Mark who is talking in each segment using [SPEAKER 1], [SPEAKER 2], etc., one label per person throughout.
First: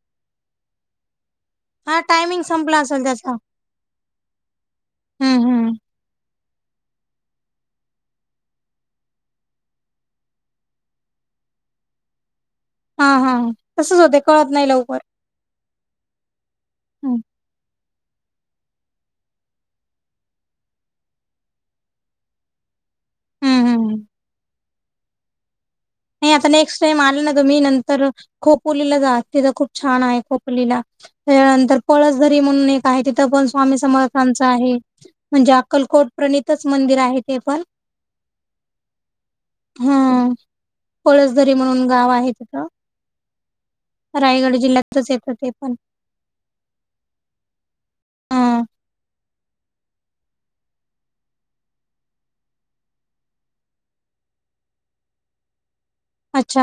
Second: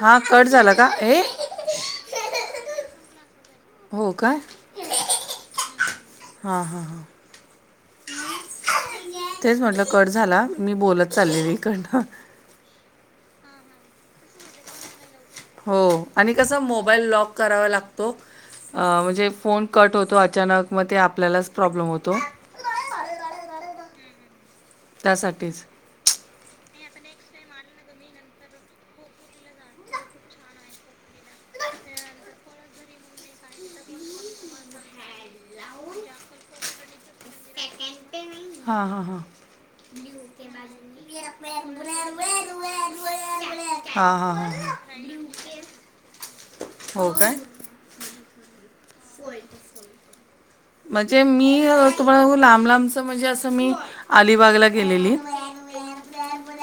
[SPEAKER 1] हा कट झाला का हे.
[SPEAKER 2] हा टायमिंग संपला असेल त्याचा
[SPEAKER 1] हो
[SPEAKER 2] हम्म हम्म.
[SPEAKER 1] हा हा हा. तेच म्हटलं कट झाला मी बोलत चाललेली कडन.
[SPEAKER 2] हा हा तसच होते कळत नाही लवकर
[SPEAKER 1] हो आणि कसं मोबाईल
[SPEAKER 2] हम्म
[SPEAKER 1] लॉक करावा लागतो अ म्हणजे फोन कट होतो अचानक म ते आपल्यालाच प्रॉब्लेम होतो
[SPEAKER 2] हम् हम्
[SPEAKER 1] त्यासाठीच
[SPEAKER 2] नाही आता नेक्स्ट टाइम आला ना त मी नंतर खोपोलीला जात तिथं खूप छान आहे खोपोलीला त्यानंतर पळसधरी म्हणून एक आहे तिथं पण स्वामी समर्थांच आहे म्हणजे अक्कलकोट प्रणितच मंदिर आहे ते पण
[SPEAKER 1] हा हा हां
[SPEAKER 2] हा पळसदरी म्हणून गाव आहे तिथं
[SPEAKER 1] हां हां हां
[SPEAKER 2] रायगड
[SPEAKER 1] हां
[SPEAKER 2] जिल्ह्यातच येतं ते पण
[SPEAKER 1] हो का
[SPEAKER 2] हा
[SPEAKER 1] म्हणजे मी तुम्हाला लांब लांबच म्हणजे असं मी अलिबागला गेलेली
[SPEAKER 2] अच्छा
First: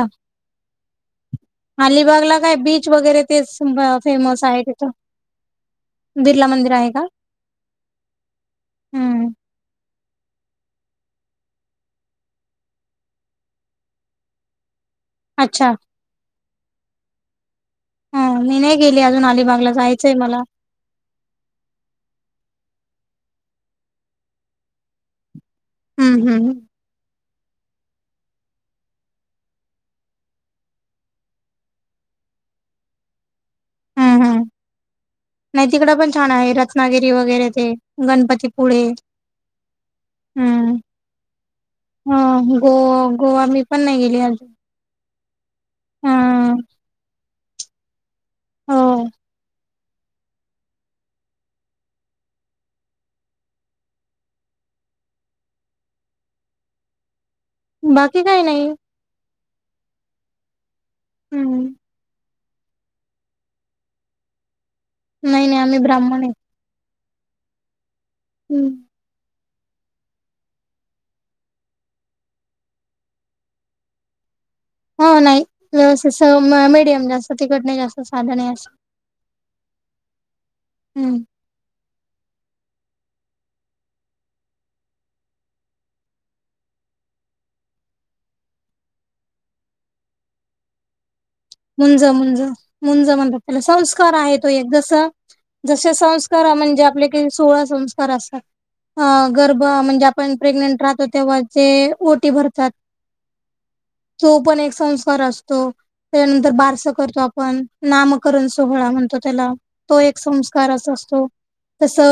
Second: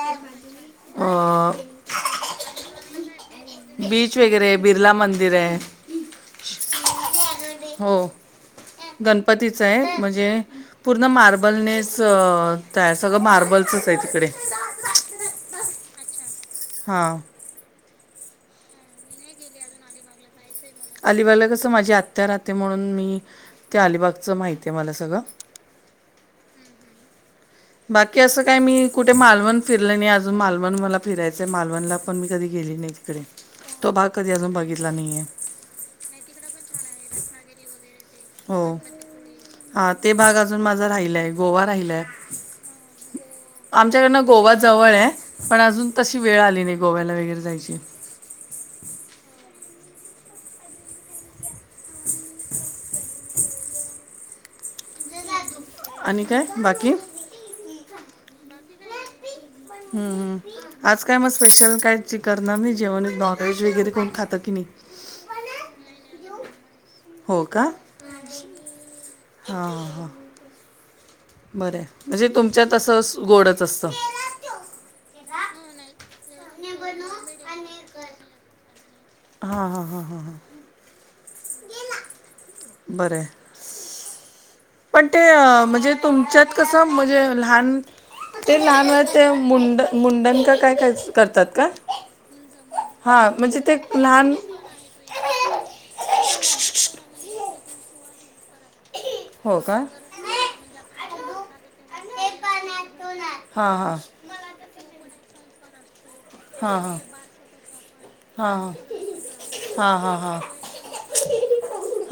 [SPEAKER 1] अ,
[SPEAKER 2] अलिबागला काय बीच वगैरे तेच
[SPEAKER 1] बीच
[SPEAKER 2] फेमस
[SPEAKER 1] वगैरे
[SPEAKER 2] आहे तिथ
[SPEAKER 1] बिर्ला मंदिर आहे
[SPEAKER 2] बिर्ला मंदिर आहे का
[SPEAKER 1] हो
[SPEAKER 2] हम्म
[SPEAKER 1] गणपती आहे म्हणजे पूर्ण मार्बलनेस आहे सगळं मार्बलचच आहे तिकडे
[SPEAKER 2] अच्छा
[SPEAKER 1] हा
[SPEAKER 2] हा मी नाही गेली अजून अलिबागला जायचंय मला
[SPEAKER 1] अलिबागला कसं माझी आत्त्या राहते म्हणून मी त्या अलिबागचं माहती आहे मला सगळं
[SPEAKER 2] हम् हम्म ह
[SPEAKER 1] बाकी असं काय मी कुठे मालवण फिरलं नाही अजून मालवण मला फिरायचंय मालवणला पण मी कधी गेली नाही तो भाग
[SPEAKER 2] हम्म
[SPEAKER 1] कधी
[SPEAKER 2] हम्म
[SPEAKER 1] अजून बघितला नाहीये
[SPEAKER 2] नाही तिकड पण छान आहे रत्नागिरी वगैरे ते गणपतीपुळे
[SPEAKER 1] हा ते भाग अजून
[SPEAKER 2] हम्म.
[SPEAKER 1] माझा राहिलाय गोवा राहिलाय
[SPEAKER 2] ह गो गोवा मी पण नाही
[SPEAKER 1] आमच्याकडन
[SPEAKER 2] गेली अजून.
[SPEAKER 1] गोवा जवळ आहे पण अजून तशी वेळ
[SPEAKER 2] हा
[SPEAKER 1] आली नाही गोव्याला वगैरे जायची
[SPEAKER 2] हम
[SPEAKER 1] आणि काय बाकी
[SPEAKER 2] बाकी काय नाही
[SPEAKER 1] हम्मम् आज काय मग
[SPEAKER 2] हम्म
[SPEAKER 1] स्पेशल काय करणार नाही जेव्हा नॉनव्हेज वगैरे कोण खातं की नाही
[SPEAKER 2] नाही नाही आम्ही ब्राह्मण आहे
[SPEAKER 1] हो का
[SPEAKER 2] हम्म
[SPEAKER 1] हा ह बरं म्हणजे तुमच्यात अससं गोडच असतं
[SPEAKER 2] हो नाही
[SPEAKER 1] नाही
[SPEAKER 2] व्यवस्थित मिीडियम जास्त तिकट नाही जास्त साधन असत
[SPEAKER 1] हां हां हां हां हां
[SPEAKER 2] हम्म
[SPEAKER 1] बरं पण ते म्हणजे तुमच्यात कसं म्हणजे लहान ते लहान वळ ते मुंड मुंडण का काय करतात का
[SPEAKER 2] मुंज मुंज मुंज
[SPEAKER 1] हा
[SPEAKER 2] म्हणतात
[SPEAKER 1] म्हणजे
[SPEAKER 2] त्याला
[SPEAKER 1] ते
[SPEAKER 2] संस्कार
[SPEAKER 1] लहान
[SPEAKER 2] आहे तो एक जस जसे संस्कार म्हणजे आपले का सोळा संस्कार असतात अ
[SPEAKER 1] हो
[SPEAKER 2] गर्भ
[SPEAKER 1] का
[SPEAKER 2] म्हणजे आपण प्रेग्नेंट राहतो तेव्हा जे ओटी भरतात
[SPEAKER 1] हा हा
[SPEAKER 2] तो पण एक संस्कार असतो त्यानंतर
[SPEAKER 1] हा
[SPEAKER 2] बारस करतो आपण नामकरण
[SPEAKER 1] हा हा हा
[SPEAKER 2] सोहळा म्हणतो त्याला
[SPEAKER 1] हा
[SPEAKER 2] तो
[SPEAKER 1] हा
[SPEAKER 2] एक संस्कार अस असतो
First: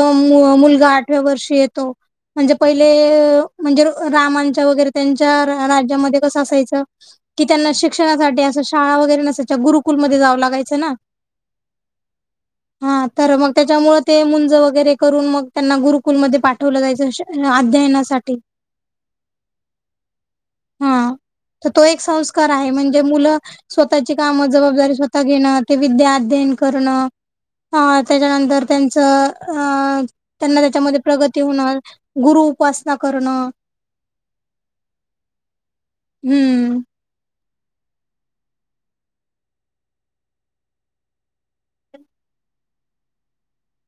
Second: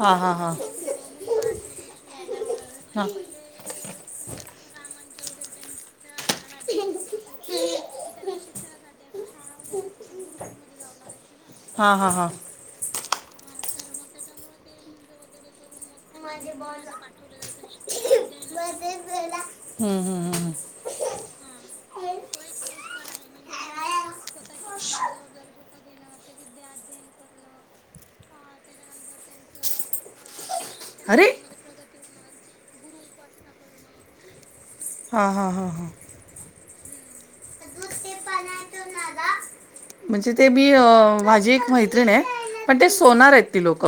[SPEAKER 1] हा हा हा
[SPEAKER 2] मुलगा आठव्या वर्षी येतो म्हणजे पहिले
[SPEAKER 1] हा
[SPEAKER 2] अ म्हणजे रामांच्या वगैरे त्यांच्या राज्यामध्ये - - कसं असायचं? कि त्यांना शिक्षणासाठी - - शाळा वगैरे नसायच्या. गुरुकुलमध्ये जाव लागायचं ना.
[SPEAKER 1] हा हा हा
[SPEAKER 2] हा. तर मग त्याच्यामु ते मुंज वगैरे करून मग - - त्यांना गुरुकुलमध्ये पाठवलं जायचं अध्ययनासाठी.
[SPEAKER 1] हम्म, हम्, हम्, हम.
[SPEAKER 2] हा. तर तो एक संस्कार आहे म्हणजे मुलं - - स्वतःची काम, जबाबदारी स्वतः घेणं ते विद्या अध्ययन करणं. अ त्याच्यानंतर त्यांचं अ त्यांना त्याच्यामध्ये
[SPEAKER 1] अरे
[SPEAKER 2] प्रगती होणार. गुरु उपासना करणं.
[SPEAKER 1] हा, हा, हा, हा.
[SPEAKER 2] हम्म.
[SPEAKER 1] [unintelligible] म्हणजे ते मी माजी एक मैत्रिण हाए पण ते सोनार आहेत ती लोक.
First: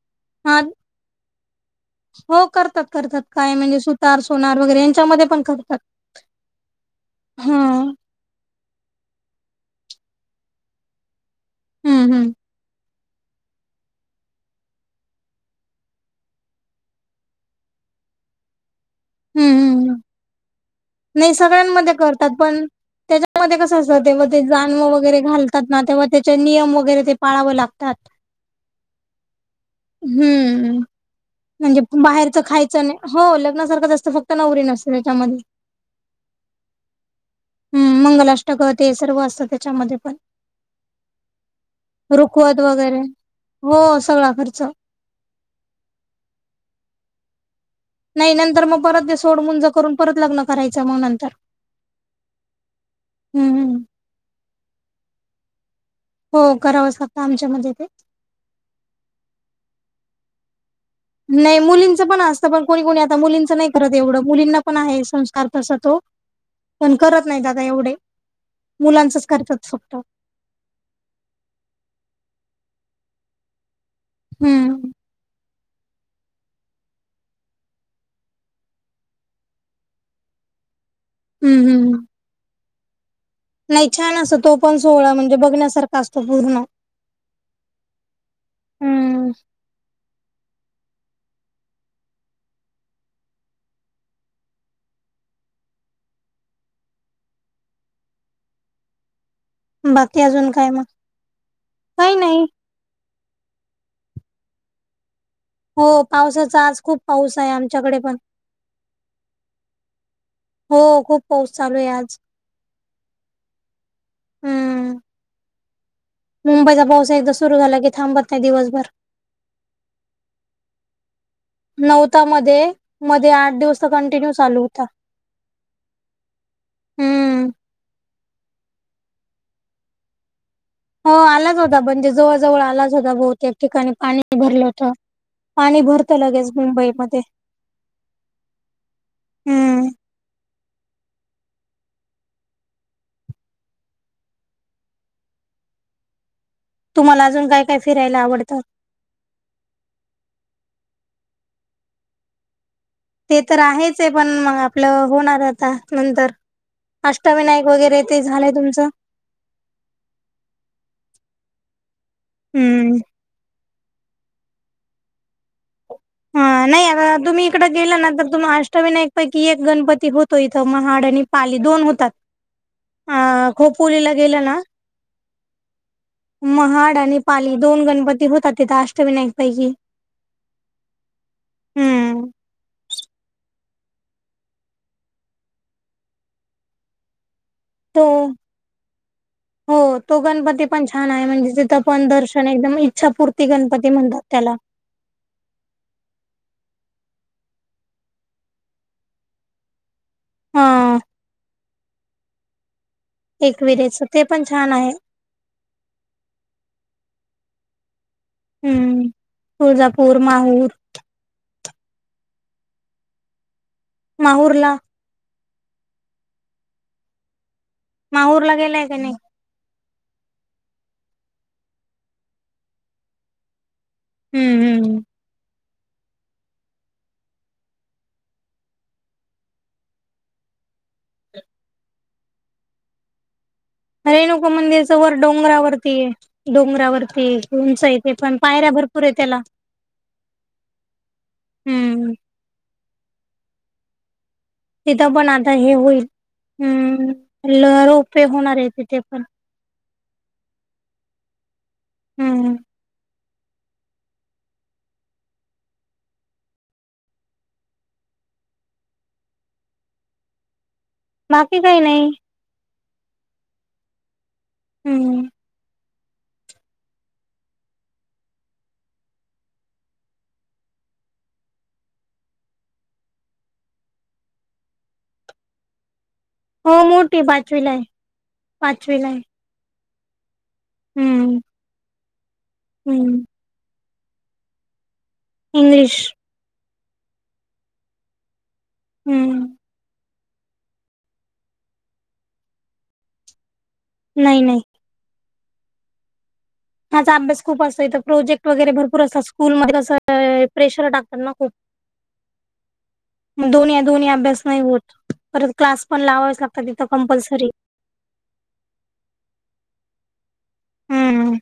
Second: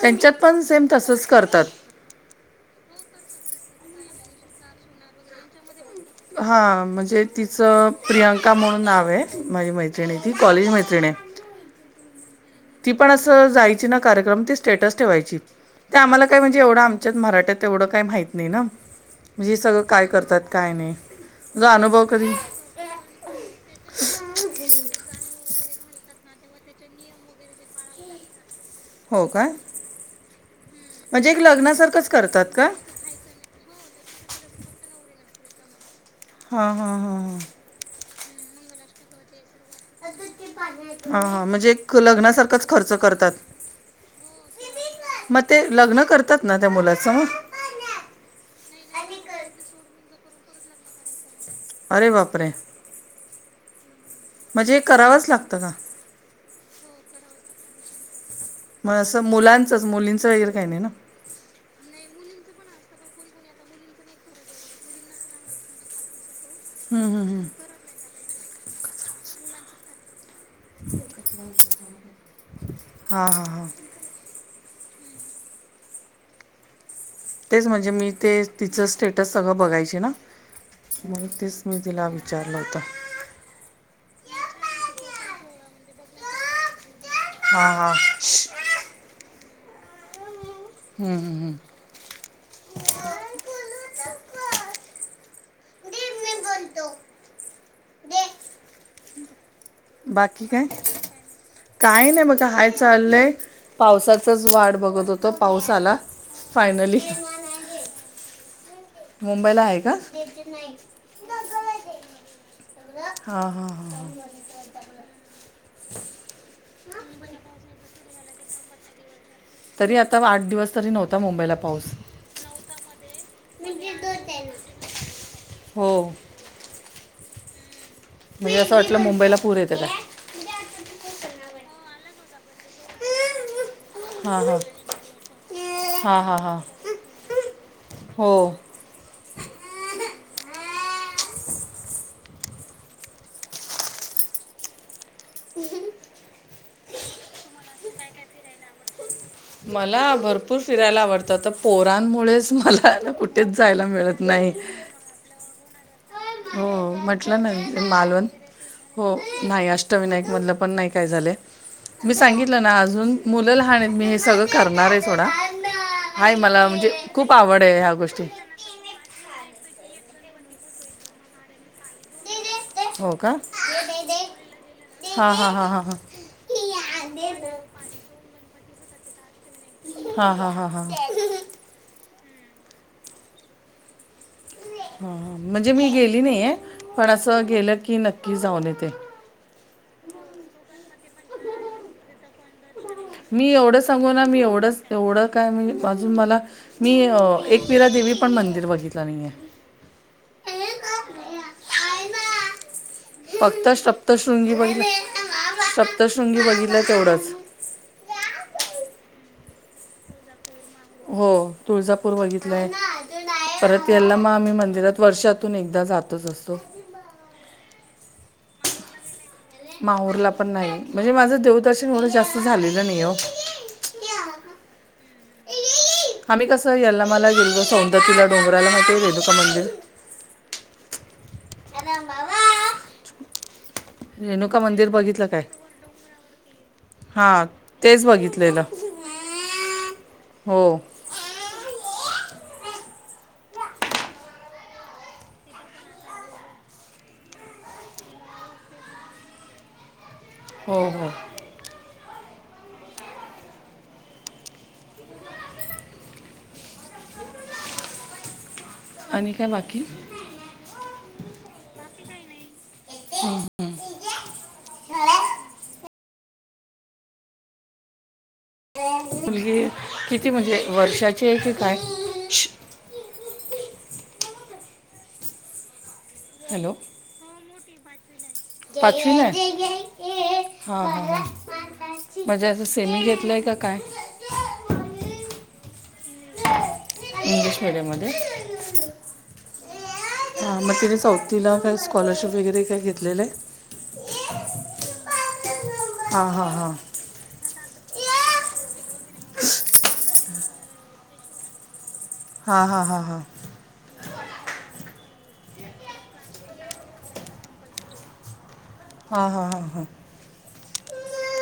[SPEAKER 1] त्यांच्यात
[SPEAKER 2] हा
[SPEAKER 1] पण सेम तसच करतात.
[SPEAKER 2] हो. करतात. करतात. काय म्हणजे सुतार, सोनार वगैरे यांच्यामध्ये पण करतात.
[SPEAKER 1] हा. म्हणजे
[SPEAKER 2] हा
[SPEAKER 1] तिचं - - प्रियांका म्हणून नाव हाए. माझी मैत्रिणी ती कॉलेज मैत्रिणी हायं.
[SPEAKER 2] हम्म. हम्म.
[SPEAKER 1] ती पण असं जायची ना. कार्यक्रम ती स्टेटस ठेवायची. ते आम्हाला काय म्हणजे एवढं आमच्यात मराठ्यात एवढं काही माहित नाही ना. म्हणजे हे
[SPEAKER 2] हम्म
[SPEAKER 1] सगळं
[SPEAKER 2] हम्म
[SPEAKER 1] काय करतात. काय नाही.
[SPEAKER 2] नाही.
[SPEAKER 1] तुझा
[SPEAKER 2] सगळ्यांमध्ये
[SPEAKER 1] अनुभव
[SPEAKER 2] करतात.
[SPEAKER 1] कधी
[SPEAKER 2] पण तेज्या मध्ये कसं असतं. तेव्हा ते जाणव वगैरे घालतात ना तेव्हा त्याचे नियम वगैरे ते पाळावं लागतात.
[SPEAKER 1] हो का?
[SPEAKER 2] हम्म. म्हणजे बाहेरचं
[SPEAKER 1] करतात का
[SPEAKER 2] खायचं नाही. हो लग्नासारखं जास्त फक्त नवरी नसते त्याच्यामध्ये.
[SPEAKER 1] हा. हा. हा. हा.
[SPEAKER 2] हम्म. मंगल अष्टक ते सर्व असत.
[SPEAKER 1] हा. हा. म्हणजे एक
[SPEAKER 2] रुखवत
[SPEAKER 1] लग्नासारखंच खर्च
[SPEAKER 2] वगैरे
[SPEAKER 1] करतात.
[SPEAKER 2] हो. सगळा खर्च.
[SPEAKER 1] मग ते लग्न करतात ना? त्या मुलाचं मग.
[SPEAKER 2] नाही. नंतर मग परत ते सोड मंज करून परत लग्न करायचं मग नंतर.
[SPEAKER 1] अरे बापरे!
[SPEAKER 2] हम्म. हम्म.
[SPEAKER 1] म्हणजे एक करावंच लागतं का?
[SPEAKER 2] हो. करावच लागतं. आमच्यामध्ये ते.
[SPEAKER 1] मग असं मुलांचंच मुलींचं वगैरे काही नाही ना.
[SPEAKER 2] नाही. मुलींचं पण असतं पण कोणी कोणी आता मुलींचं नाही करत एवढं. मुलींना पण आहे संस्कार तस तो. पण
[SPEAKER 1] हम्म,
[SPEAKER 2] करत
[SPEAKER 1] हम्म,
[SPEAKER 2] नाही
[SPEAKER 1] हम्म.
[SPEAKER 2] आता एवढे. मुलांचच करतात फक्त.
[SPEAKER 1] हा. हा. हा.
[SPEAKER 2] हम्म.
[SPEAKER 1] तेच म्हणजे मी ते तिचं स्टेटस सगळं बघायचे ना. [unintelligible] तेच
[SPEAKER 2] हम्म
[SPEAKER 1] मी
[SPEAKER 2] हम्म.
[SPEAKER 1] तिला विचारलं होत.
[SPEAKER 2] नाही छान अस तो पण सोहळा म्हणजे बघण्यासारखा असतो पूर्ण.
[SPEAKER 1] हा. हा.
[SPEAKER 2] हम्म
[SPEAKER 1] हम्म. हम्. हम्म. बाकी काय? काय नाही बगा. हाय चाललंय. पावसाचाच वाट बघत होतो. पाऊस
[SPEAKER 2] हो
[SPEAKER 1] आला
[SPEAKER 2] पावसाचा आज
[SPEAKER 1] फायनली.
[SPEAKER 2] [unintelligible] आमच्याकडे पण.
[SPEAKER 1] मुंबईला आहे का?
[SPEAKER 2] हो खूप पाऊस चालू आहे आज
[SPEAKER 1] हा हा हा हा.
[SPEAKER 2] हम्म मुंबईचा पाऊस एकदा सुरू झाला की थांबत नाही दिवसभर
[SPEAKER 1] [unintelligible] आठ दिवस तरी नव्हता मुंबईला पाऊस
[SPEAKER 2] नवता मध्ये मध्ये आठ दिवस कंटिन्यू चालू. कठ.
[SPEAKER 1] हो.
[SPEAKER 2] हम्म.
[SPEAKER 1] म्हणजे असं वाटलं मुंबईला पूर येतोय काय?
[SPEAKER 2] हो आलाच होता म्हणजे जवळ जवळ आलाच होता बहुतेक ठिकाणी पाणी
[SPEAKER 1] हां हां
[SPEAKER 2] भरलं होत पाणी भरत
[SPEAKER 1] हां हां
[SPEAKER 2] लगेच
[SPEAKER 1] हां
[SPEAKER 2] मुंबईमध्ये
[SPEAKER 1] हो
[SPEAKER 2] हम्म तुम्हाला अजून काय काय फिरायला आवडतं.
[SPEAKER 1] मला भरपूर फिरायला आवडतं तर पोरांमुळेच मला
[SPEAKER 2] ते
[SPEAKER 1] कुठेच
[SPEAKER 2] तर
[SPEAKER 1] जायला
[SPEAKER 2] आहेच आहे
[SPEAKER 1] मिळत
[SPEAKER 2] पण मग
[SPEAKER 1] नाही
[SPEAKER 2] आपलं होणार आता नंतर
[SPEAKER 1] हो म्हटलं ना
[SPEAKER 2] अष्टविनायक वगैरे ते
[SPEAKER 1] मालवण
[SPEAKER 2] झालंय तुमचं?
[SPEAKER 1] हो नाही अ अस. अष्टविनायक मधल पण नाही काय झाल मी सांगितलं ना
[SPEAKER 2] हम्म
[SPEAKER 1] मूल लहान आहेत. करणार आहे थोडा
[SPEAKER 2] हा नाही आता तुम्ही इकडे गेला ना
[SPEAKER 1] गोष्टी
[SPEAKER 2] तर तुम्हा अष्टवि नाही. पैकी एक गणपती होतो इथं महाड आणि पाली दोन होतात.
[SPEAKER 1] हो का
[SPEAKER 2] अ खोपोलीला गेला ना
[SPEAKER 1] हा हा हा हा हां.
[SPEAKER 2] महाड आणि पाली दोन गणपती होतात तथ अष्टविनायक पैकी
[SPEAKER 1] हा हा हा हा.
[SPEAKER 2] हम्म
[SPEAKER 1] हा म्हणजे मी गेली नाही आहे पण असं गेलं की
[SPEAKER 2] तो
[SPEAKER 1] नक्की जाऊन येते.
[SPEAKER 2] हो तो गणपती पण छान आहे म्हणजे तिथं पण दर्शन एकदम छापूर्ती गणपती म्हणतात त्याला
[SPEAKER 1] तेवढं काय म्हणजे अजून मला मी एकविरा देवी पण मंदिर बघितलं नाही आहे.
[SPEAKER 2] हा.
[SPEAKER 1] फक्त
[SPEAKER 2] एकविरेच ते पण
[SPEAKER 1] सप्तशृंगी ब
[SPEAKER 2] छान आहे
[SPEAKER 1] सप्तशृंगी बघितलं तेवढंच.
[SPEAKER 2] हम्म तुळजापूर माहूर
[SPEAKER 1] हो तुळजापूर बघितलंय परत याला मग आम्ही
[SPEAKER 2] माहूरला
[SPEAKER 1] मंदिरात वर्षातून एकदा जातच असतो.
[SPEAKER 2] माहूर ला गेलाय का नाही.
[SPEAKER 1] माहूरला पण नाही म्हणजे माझं देवदर्शन एवढं जास्त झालेलं नाही हो.
[SPEAKER 2] हम्म हम्म.
[SPEAKER 1] आम्ही कसं याल्लमा मला गेलो सौंदतीला डोंगराला माहिती रेणुका मंदिर आराम बाबा.
[SPEAKER 2] रेणुका मंदिरच वर
[SPEAKER 1] बघितलं काय
[SPEAKER 2] डोंगरावरती आहे डोंगरावरती
[SPEAKER 1] हां
[SPEAKER 2] उंच
[SPEAKER 1] तेच
[SPEAKER 2] येते पण
[SPEAKER 1] बघितलेलं
[SPEAKER 2] पायऱ्या भरपूर आहे त्याला
[SPEAKER 1] हो.
[SPEAKER 2] हम्म. तिथं पण आता हे होईल अम् ल रोपे होणार आहे तिथे पण
[SPEAKER 1] हो हो.
[SPEAKER 2] हम्म.
[SPEAKER 1] आणि काय बाकी
[SPEAKER 2] माफी काही नाही.
[SPEAKER 1] हा. हम.
[SPEAKER 2] हम्म.
[SPEAKER 1] मुलगी किती म्हणजे वर्षाची आहे की काय?
[SPEAKER 2] हो मोठी पाचवी ला आहे पाचवीला
[SPEAKER 1] पाचवी
[SPEAKER 2] आहे
[SPEAKER 1] ना हा हा
[SPEAKER 2] हम्म
[SPEAKER 1] मज्याचं सेमी
[SPEAKER 2] हम्म
[SPEAKER 1] घेतलंय का काय
[SPEAKER 2] इंग्लिश
[SPEAKER 1] इंग्लिश मीडियम मध्ये
[SPEAKER 2] इंग्लिश
[SPEAKER 1] हा मग तिने चौथला काय स्कॉलरशिप वगैरे काय घेतलेलं आहे
[SPEAKER 2] नाही नाही
[SPEAKER 1] हा हा हा
[SPEAKER 2] हचा अभ्यास खूप असतो इथं प्रोजेक्ट वगैरे भरपूर असतात स्कूल मध्ये कसं प्रेशर टाकतात ना खूप
[SPEAKER 1] हा हा हा हा
[SPEAKER 2] ग दोन या दोन्ही अभ्यास नाही होत परत क्लास पण लावावेच लागतात तिथं कंपल्सरी
[SPEAKER 1] हा हां हां हां
[SPEAKER 2] हम्म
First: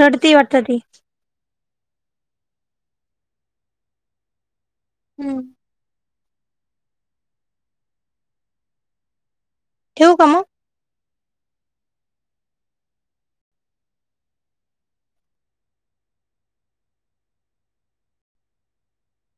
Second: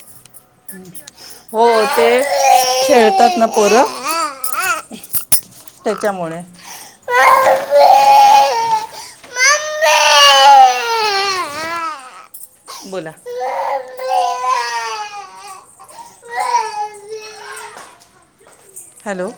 [SPEAKER 2] रडती वाट
[SPEAKER 1] हो ते खेळतात ना पोरं
[SPEAKER 2] हम्म
[SPEAKER 1] त्याच्यामुळे
[SPEAKER 2] ठेव का मग
[SPEAKER 1] बोला हॅलो